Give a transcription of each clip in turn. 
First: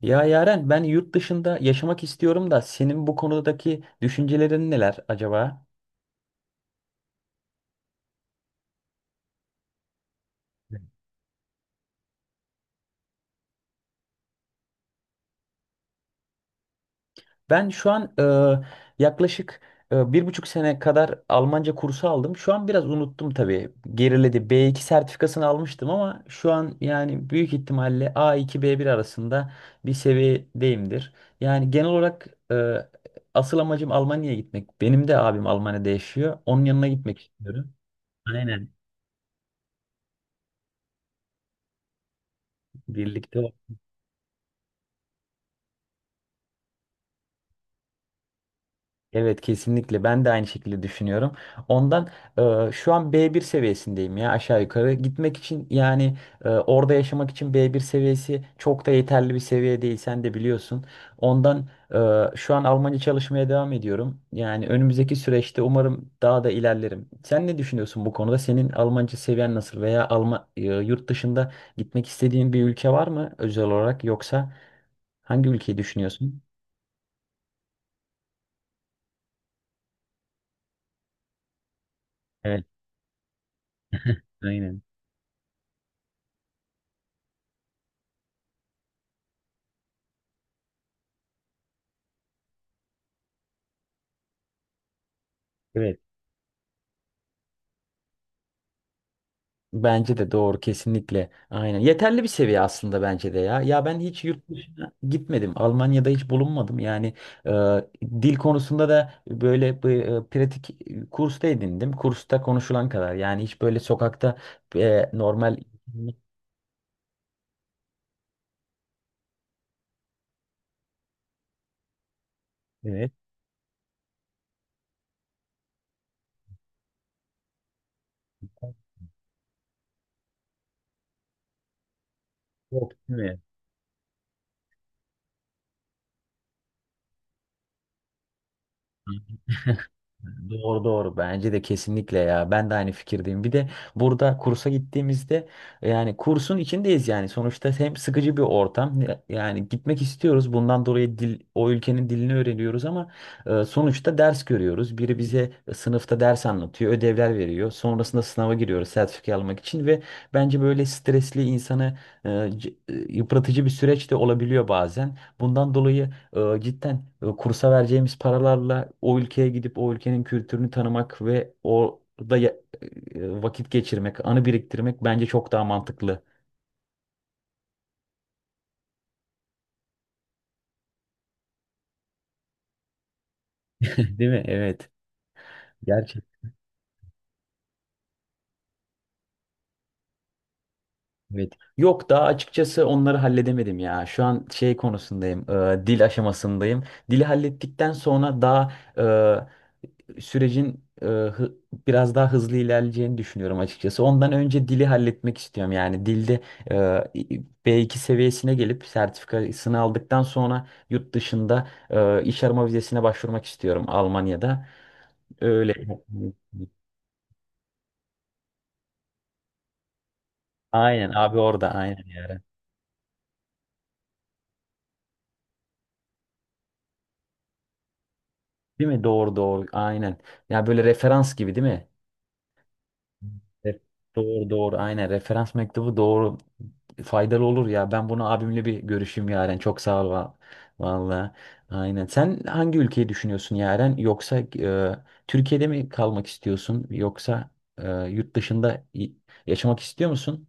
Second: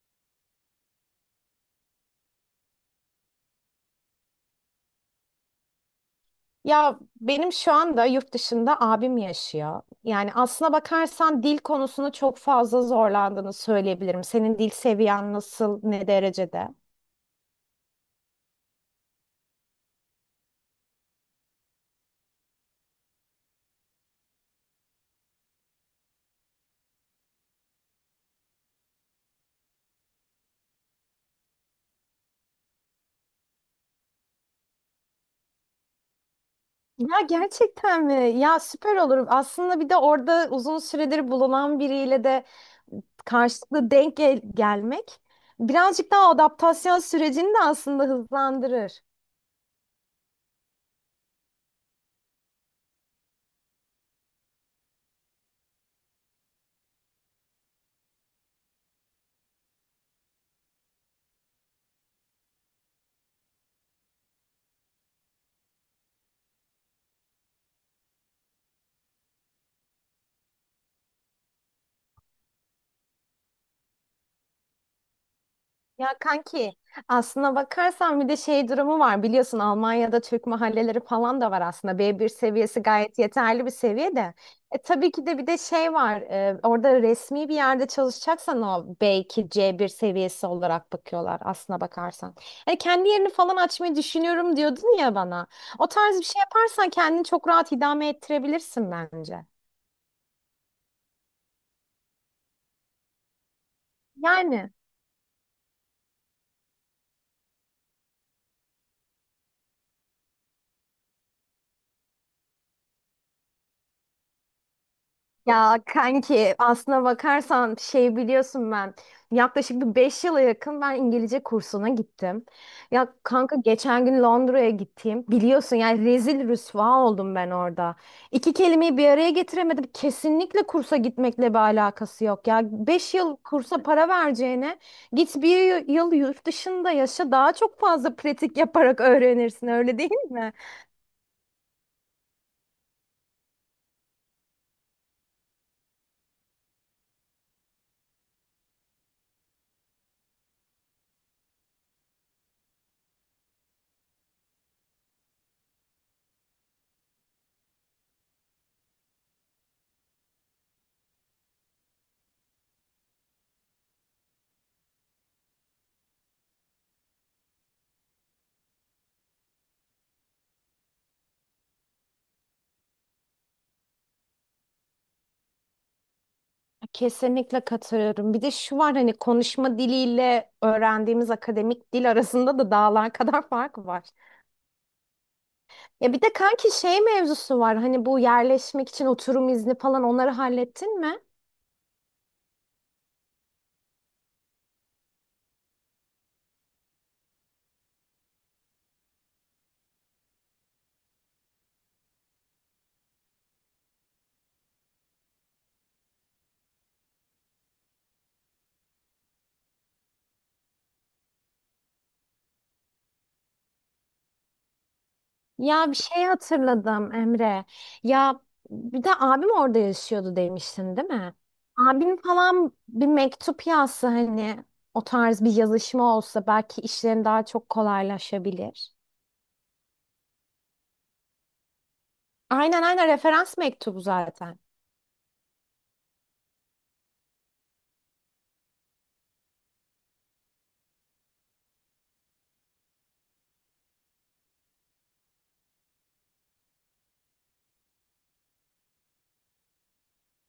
Ya Yaren ben yurt dışında yaşamak istiyorum da senin bu konudaki düşüncelerin neler acaba? Ya benim şu anda yurt dışında abim yaşıyor. Yani aslına bakarsan dil konusunu çok fazla zorlandığını söyleyebilirim. Senin dil seviyen nasıl, ne derecede? Ben şu an yaklaşık 1,5 sene kadar Almanca kursu aldım. Şu an biraz unuttum tabii. Geriledi. B2 sertifikasını almıştım ama şu an yani büyük ihtimalle A2 B1 arasında bir seviyedeyimdir. Yani genel olarak asıl amacım Almanya'ya gitmek. Benim de abim Almanya'da yaşıyor. Onun yanına gitmek Ya istiyorum. gerçekten mi? Ya Aynen. süper olur. Aslında bir de orada uzun süredir bulunan biriyle de Birlikte. karşılıklı gelmek birazcık daha adaptasyon sürecini de aslında hızlandırır. Evet, kesinlikle ben de aynı şekilde düşünüyorum. Ondan şu an B1 seviyesindeyim ya, aşağı yukarı. Gitmek için yani orada yaşamak için B1 seviyesi çok da yeterli bir seviye değil, sen de biliyorsun. Ondan şu an Almanca çalışmaya devam ediyorum. Yani önümüzdeki süreçte umarım daha da ilerlerim. Sen ne düşünüyorsun bu konuda? Senin Almanca seviyen nasıl, veya Alman, yurt dışında gitmek istediğin bir ülke var mı özel olarak, yoksa hangi ülkeyi Ya düşünüyorsun? kanki aslına bakarsan bir de şey durumu var, biliyorsun Almanya'da Türk mahalleleri falan da var, aslında b bir Evet. seviyesi gayet yeterli bir seviye de. Aynen. Tabii ki de bir de şey var, orada resmi bir yerde çalışacaksan o belki c bir seviyesi olarak bakıyorlar aslına bakarsan. Hani kendi yerini falan açmayı düşünüyorum diyordun ya bana, o Evet. tarz bir şey yaparsan kendini çok rahat idame ettirebilirsin bence. Bence de doğru kesinlikle. Aynen. Yeterli bir seviye aslında, bence de ya. Ya ben hiç yurt Yani. dışına gitmedim. Almanya'da hiç bulunmadım. Yani e, dil konusunda da böyle bir, pratik kursta edindim. Kursta konuşulan kadar. Yani hiç böyle sokakta normal. Ya kanki aslına bakarsan şey, biliyorsun ben yaklaşık bir beş yıla yakın İngilizce kursuna gittim. Evet. Ya kanka geçen gün Londra'ya gittiğim biliyorsun, yani rezil rüsva oldum ben orada. İki kelimeyi bir araya getiremedim. Kesinlikle kursa gitmekle bir alakası yok. Ya Yok 5 değil yıl mi? kursa para vereceğine git bir yıl yurt dışında yaşa, daha çok fazla pratik yaparak öğrenirsin, öyle değil mi? Doğru doğru, bence de kesinlikle ya, ben de aynı fikirdeyim. Bir de burada kursa gittiğimizde yani kursun içindeyiz, yani sonuçta hem sıkıcı bir ortam, yani gitmek istiyoruz bundan dolayı dil, o ülkenin dilini öğreniyoruz ama sonuçta ders görüyoruz, biri bize sınıfta ders anlatıyor, ödevler veriyor, sonrasında sınava giriyoruz sertifika almak için. Ve bence böyle stresli, insanı yıpratıcı bir süreç de olabiliyor bazen, bundan dolayı cidden, kursa vereceğimiz paralarla o ülkeye gidip o ülkenin kültürünü tanımak ve orada vakit geçirmek, anı biriktirmek bence çok daha mantıklı. Kesinlikle katılıyorum. Bir de şu var, hani konuşma diliyle öğrendiğimiz akademik dil arasında da dağlar kadar fark var. Değil mi? Evet. Ya bir de Gerçekten. kanki şey mevzusu var. Hani bu yerleşmek için oturum izni falan onları hallettin mi? Evet. Yok, daha açıkçası onları halledemedim ya. Şu an şey konusundayım, dil aşamasındayım. Dili hallettikten sonra daha e, sürecin biraz daha hızlı ilerleyeceğini düşünüyorum açıkçası. Ondan önce dili halletmek istiyorum. Yani dilde B2 seviyesine gelip sertifikasını aldıktan sonra yurt dışında iş arama vizesine başvurmak istiyorum Almanya'da. Öyle. Ya bir şey hatırladım Emre. Ya bir de abim orada yaşıyordu demiştin, değil Aynen mi? abi, orada aynen Abim yani. falan bir mektup yazsa, hani o tarz bir yazışma olsa belki işlerin daha çok Değil kolaylaşabilir. mi? Doğru doğru aynen. Ya böyle referans gibi değil mi? Aynen, aynen, referans Evet, mektubu doğru zaten. doğru aynen, referans mektubu doğru, faydalı olur ya. Ben bunu abimle bir görüşeyim Yaren, çok sağ ol valla. Aynen, sen hangi ülkeyi düşünüyorsun Yaren, yoksa Türkiye'de mi kalmak istiyorsun, yoksa yurt dışında yaşamak istiyor musun?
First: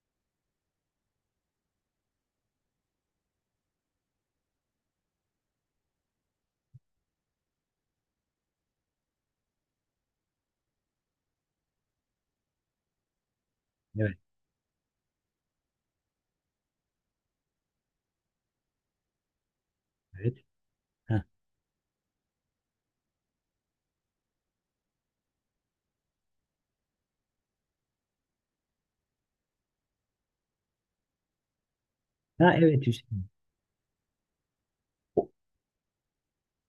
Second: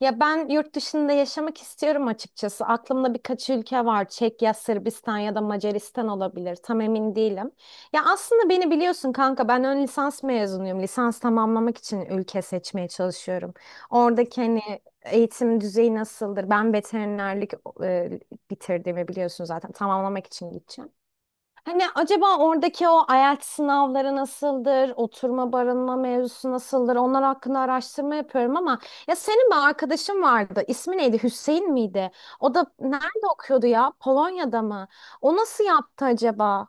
Ya ben yurt dışında yaşamak istiyorum açıkçası. Aklımda birkaç ülke var. Çekya, Sırbistan ya da Macaristan olabilir. Tam emin değilim. Ya aslında beni biliyorsun kanka, ben ön lisans mezunuyum. Lisans tamamlamak için ülke seçmeye çalışıyorum. Evet, Oradaki hani eğitim düzeyi nasıldır? Ben veterinerlik e, bitirdiğimi biliyorsun zaten. Tamamlamak evet. için gideceğim. Ha, Hani acaba oradaki o IELTS sınavları nasıldır, oturma barınma mevzusu nasıldır, onlar hakkında araştırma yapıyorum ama ya senin bir arkadaşın vardı, ismi neydi, Hüseyin miydi? ha O da evet, Hüseyin. nerede okuyordu ya, Polonya'da mı? O- O nasıl yaptı acaba?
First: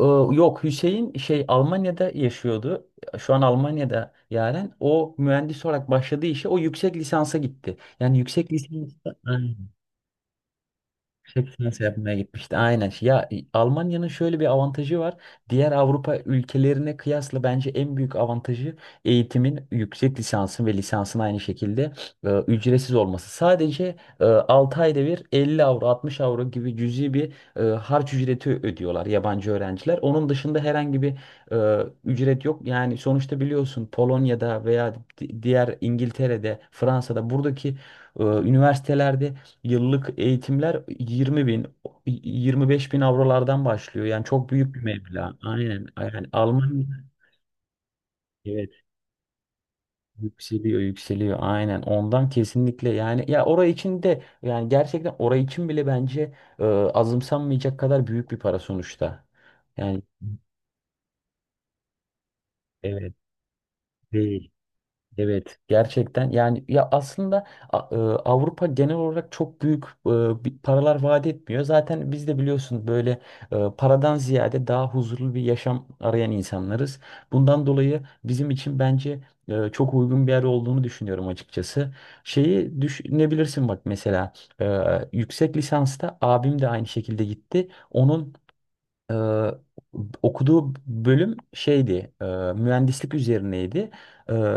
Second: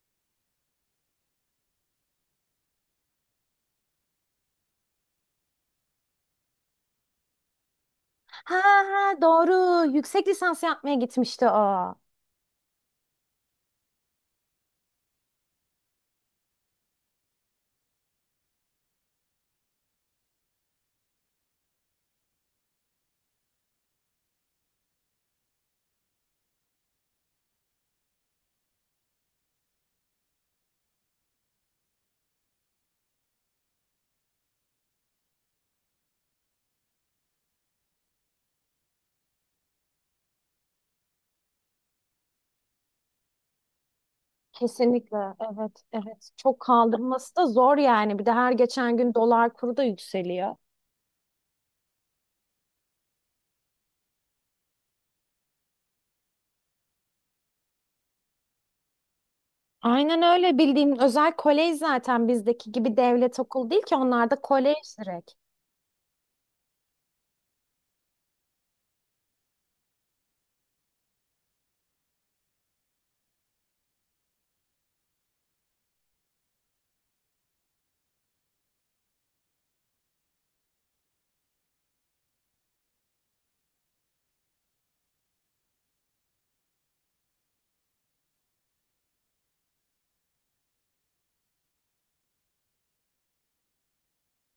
Yok, Hüseyin şey Almanya'da yaşıyordu. Şu an Almanya'da Yaren. O mühendis olarak başladığı işe, o yüksek lisansa gitti. Yani yüksek Ha, lisans ha, doğru, yüksek lisans yapmaya gitmişti Çek seansı o. yapmaya gitmişti. Aynen. Ya Almanya'nın şöyle bir avantajı var. Diğer Avrupa ülkelerine kıyasla bence en büyük avantajı, eğitimin, yüksek lisansın ve lisansın aynı şekilde ücretsiz olması. Sadece 6 ayda bir 50 avro, 60 avro gibi cüzi bir harç ücreti ödüyorlar yabancı öğrenciler. Onun dışında herhangi bir ücret yok. Yani sonuçta biliyorsun, Polonya'da veya diğer, İngiltere'de, Fransa'da buradaki üniversitelerde yıllık eğitimler 20 bin, 25 bin avrolardan başlıyor. Yani çok büyük bir Kesinlikle, meblağ. evet, Aynen. Yani evet. Çok Almanya, kaldırması da zor yani. Bir de her evet, geçen gün dolar kuru da yükseliyor. yükseliyor yükseliyor. Aynen. Ondan kesinlikle yani ya, orayı için de yani, gerçekten orayı için bile bence azımsanmayacak kadar büyük bir para sonuçta. Yani Aynen öyle, bildiğin özel kolej zaten, bizdeki gibi evet, devlet okulu değil ki, onlarda değil. kolej direkt. Evet, gerçekten yani, ya aslında Avrupa genel olarak çok büyük bir paralar vaat etmiyor. Zaten biz de biliyorsun, böyle paradan ziyade daha huzurlu bir yaşam arayan insanlarız. Bundan dolayı bizim için bence çok uygun bir yer olduğunu düşünüyorum açıkçası. Şeyi düşünebilirsin bak mesela, e, yüksek lisansta abim de aynı şekilde gitti. Onun ee, okuduğu bölüm şeydi, mühendislik üzerineydi. Ee,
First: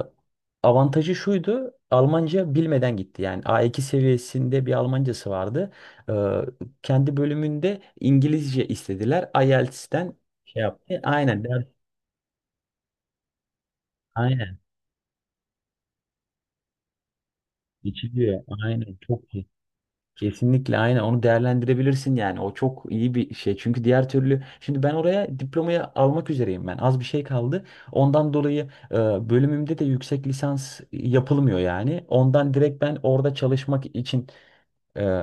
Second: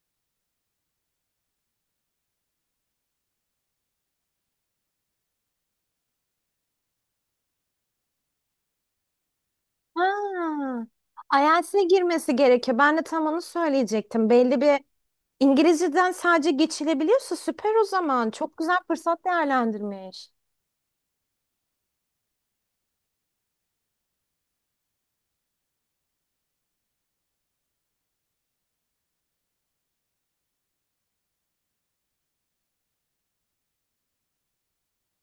avantajı şuydu, Almanca bilmeden gitti. Yani A2 seviyesinde bir Almancası vardı. Ee, kendi bölümünde İngilizce istediler. Ha, IELTS'ten şey yaptı. Aynen, ders, IELTS'e girmesi gerekiyor. Ben de tam onu söyleyecektim. aynen. Belli bir İngilizceden sadece geçilebiliyorsa süper o zaman. Geçiliyor. Çok güzel Aynen, fırsat çok iyi. değerlendirmiş. Kesinlikle aynen, onu değerlendirebilirsin yani, o çok iyi bir şey. Çünkü diğer türlü şimdi ben oraya diplomayı almak üzereyim, ben az bir şey kaldı, ondan dolayı bölümümde de yüksek lisans yapılmıyor. Yani ondan direkt ben orada çalışmak için e,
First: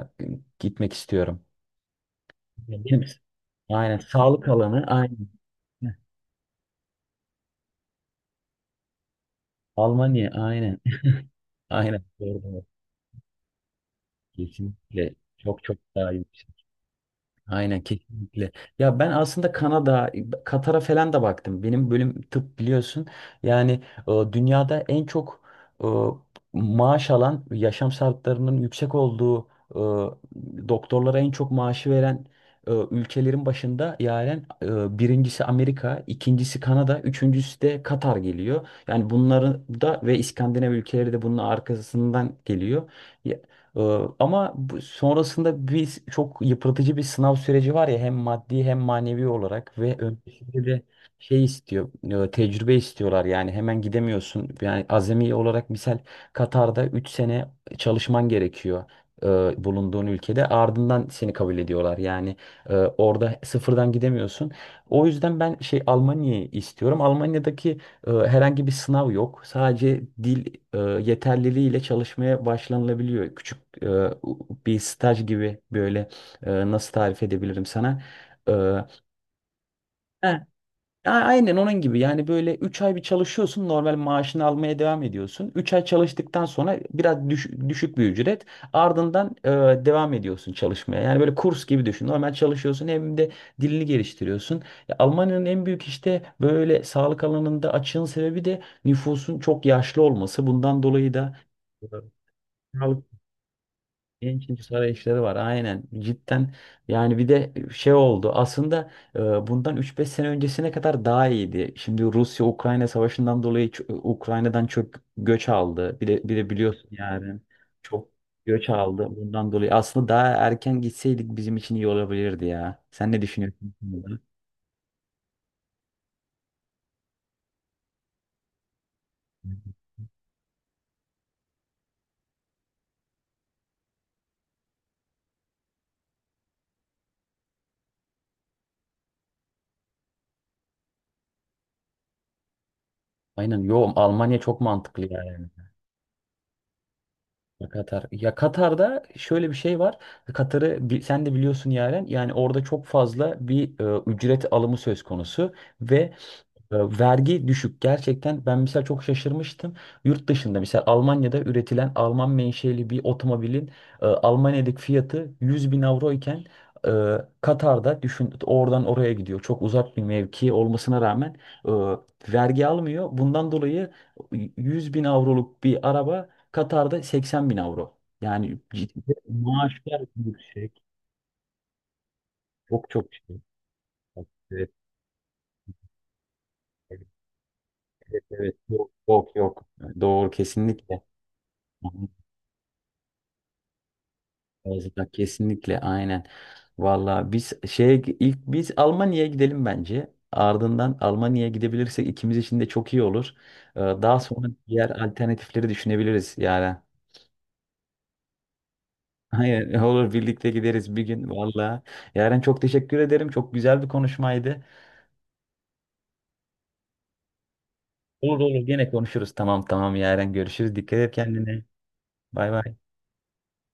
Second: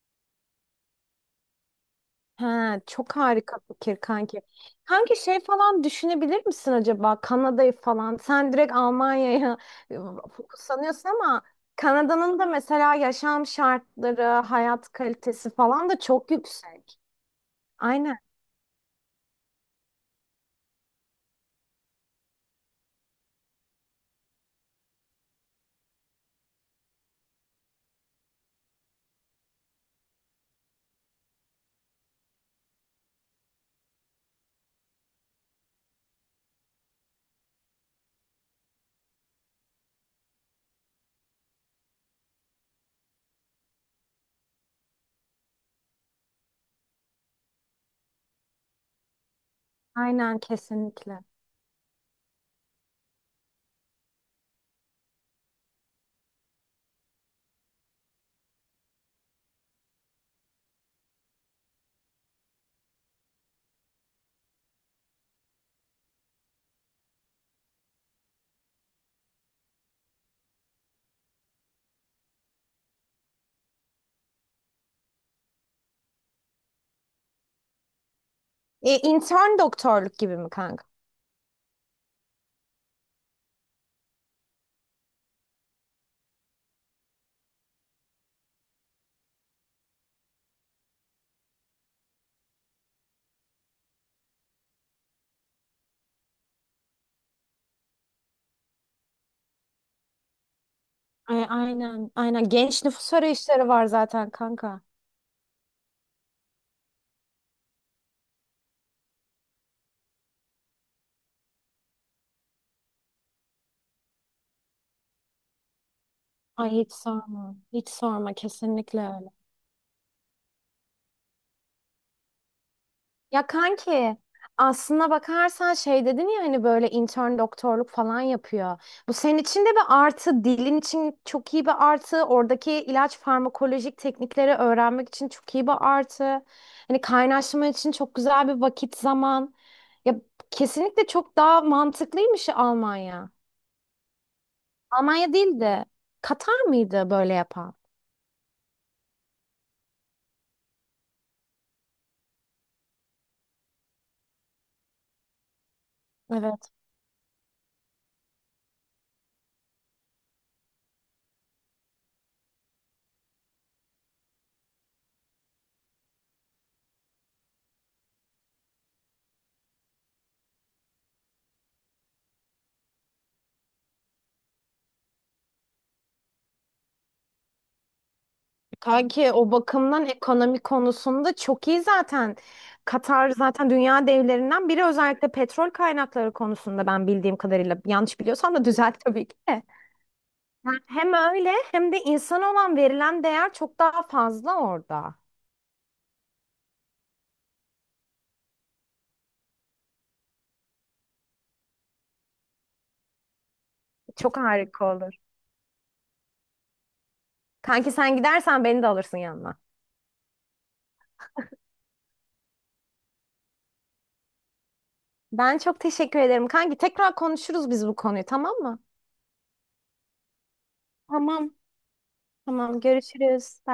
gitmek istiyorum. Ya He, benim, çok harika fikir aynen, kanki. sağlık alanı Kanki aynen. şey falan düşünebilir misin acaba, Kanada'yı falan? Sen direkt Almanya'ya e, Almanya aynen. fokuslanıyorsun ama Aynen. Kanada'nın Doğru, da doğru. mesela yaşam şartları, hayat Kesinlikle kalitesi çok çok falan da daha iyi. çok yüksek. Aynen Aynen, kesinlikle. Ya ben aslında Kanada, Katar'a falan da baktım. Benim bölüm tıp biliyorsun. Yani dünyada en çok e, maaş alan, yaşam şartlarının yüksek olduğu, doktorlara en çok maaşı veren ülkelerin başında, yani birincisi Amerika, ikincisi Kanada, üçüncüsü de Katar geliyor. Yani bunları da, ve İskandinav ülkeleri de bunun arkasından geliyor. Ee, ama sonrasında bir çok yıpratıcı bir sınav süreci var ya, hem maddi hem manevi olarak, ve aynen, öncesinde de kesinlikle. şey istiyor, tecrübe istiyorlar, yani hemen gidemiyorsun. Yani azami olarak, misal, Katar'da 3 sene çalışman gerekiyor, e, bulunduğun ülkede, ardından seni kabul ediyorlar. Yani orada sıfırdan gidemiyorsun. O yüzden ben şey, Almanya'yı istiyorum. Almanya'daki herhangi bir sınav yok. Sadece dil e, yeterliliğiyle çalışmaya başlanılabiliyor. Küçük e, bir staj gibi böyle, nasıl tarif edebilirim sana? E, Intern doktorluk he, gibi mi kanka? Aynen onun gibi yani, böyle 3 ay bir çalışıyorsun, normal maaşını almaya devam ediyorsun. 3 ay çalıştıktan sonra biraz düşük bir ücret, ardından devam ediyorsun çalışmaya. Yani böyle kurs gibi düşün, normal çalışıyorsun, hem de dilini geliştiriyorsun. Ya, Almanya'nın en büyük, işte böyle sağlık alanında açığın sebebi de nüfusun çok yaşlı olması. Bundan dolayı da Ay, aynen, aynen. Genç nüfus arayışları var zaten genç nüfus kanka. arayışları var, aynen, cidden yani. Bir de şey oldu aslında, e, bundan üç beş sene öncesine kadar daha iyiydi. Şimdi Rusya-Ukrayna savaşından dolayı Ukrayna'dan çok göç aldı bir de, bir de Ay, biliyorsun hiç yani, sorma, hiç çok sorma, göç kesinlikle aldı, öyle. bundan dolayı aslında daha erken gitseydik bizim için iyi olabilirdi ya. Sen ne Ya düşünüyorsun bu kanki konuda? aslına bakarsan şey dedin ya, hani böyle intern doktorluk falan yapıyor. Bu senin için de bir artı, dilin için çok iyi bir artı, oradaki ilaç farmakolojik teknikleri öğrenmek için çok iyi bir artı. Hani kaynaşma için çok güzel bir vakit zaman. Ya kesinlikle çok daha mantıklıymış Almanya. Aynen, yo, Almanya çok mantıklı Almanya yani. değil de Katar mıydı böyle Ya yapan? Katar. Ya Katar'da şöyle bir şey var. Katar'ı sen de biliyorsun Yaren. Yani orada çok fazla bir ücret alımı söz konusu, ve vergi düşük gerçekten. Ben mesela çok şaşırmıştım, yurt dışında mesela Almanya'da üretilen Alman menşeli bir otomobilin Almanya'daki fiyatı 100 bin avro iken, e, Katar'da düşün, oradan oraya gidiyor, çok uzak bir mevki olmasına rağmen vergi almıyor, bundan dolayı 100 bin avroluk bir araba Katar'da 80 bin avro, yani ciddi Kanki o maaşlar bakımdan ekonomi yüksek, konusunda çok iyi zaten. çok çok Katar şey. zaten dünya devlerinden Evet, biri, özellikle petrol kaynakları konusunda evet, ben bildiğim kadarıyla. Yanlış biliyorsam evet. da Yok, düzelt tabii yok, ki de. yok. Doğru, Yani kesinlikle. hem öyle hem de insan olan verilen değer çok daha fazla Fazla, orada. kesinlikle aynen. Vallahi biz şeye, ilk biz Almanya'ya gidelim bence. Ardından Almanya'ya gidebilirsek ikimiz için de çok iyi olur. Daha Çok sonra harika diğer olur. alternatifleri düşünebiliriz yani. Kanki sen gidersen beni de alırsın yanına. Hayır, olur, birlikte gideriz bir gün vallahi. Yaren çok teşekkür ederim. Çok güzel bir konuşmaydı. Ben çok teşekkür ederim. Kanki tekrar konuşuruz biz bu konuyu, Olur tamam olur, mı? gene konuşuruz. Tamam tamam Yaren, görüşürüz. Dikkat et Tamam. kendine. Bay bay. Tamam, görüşürüz. Bay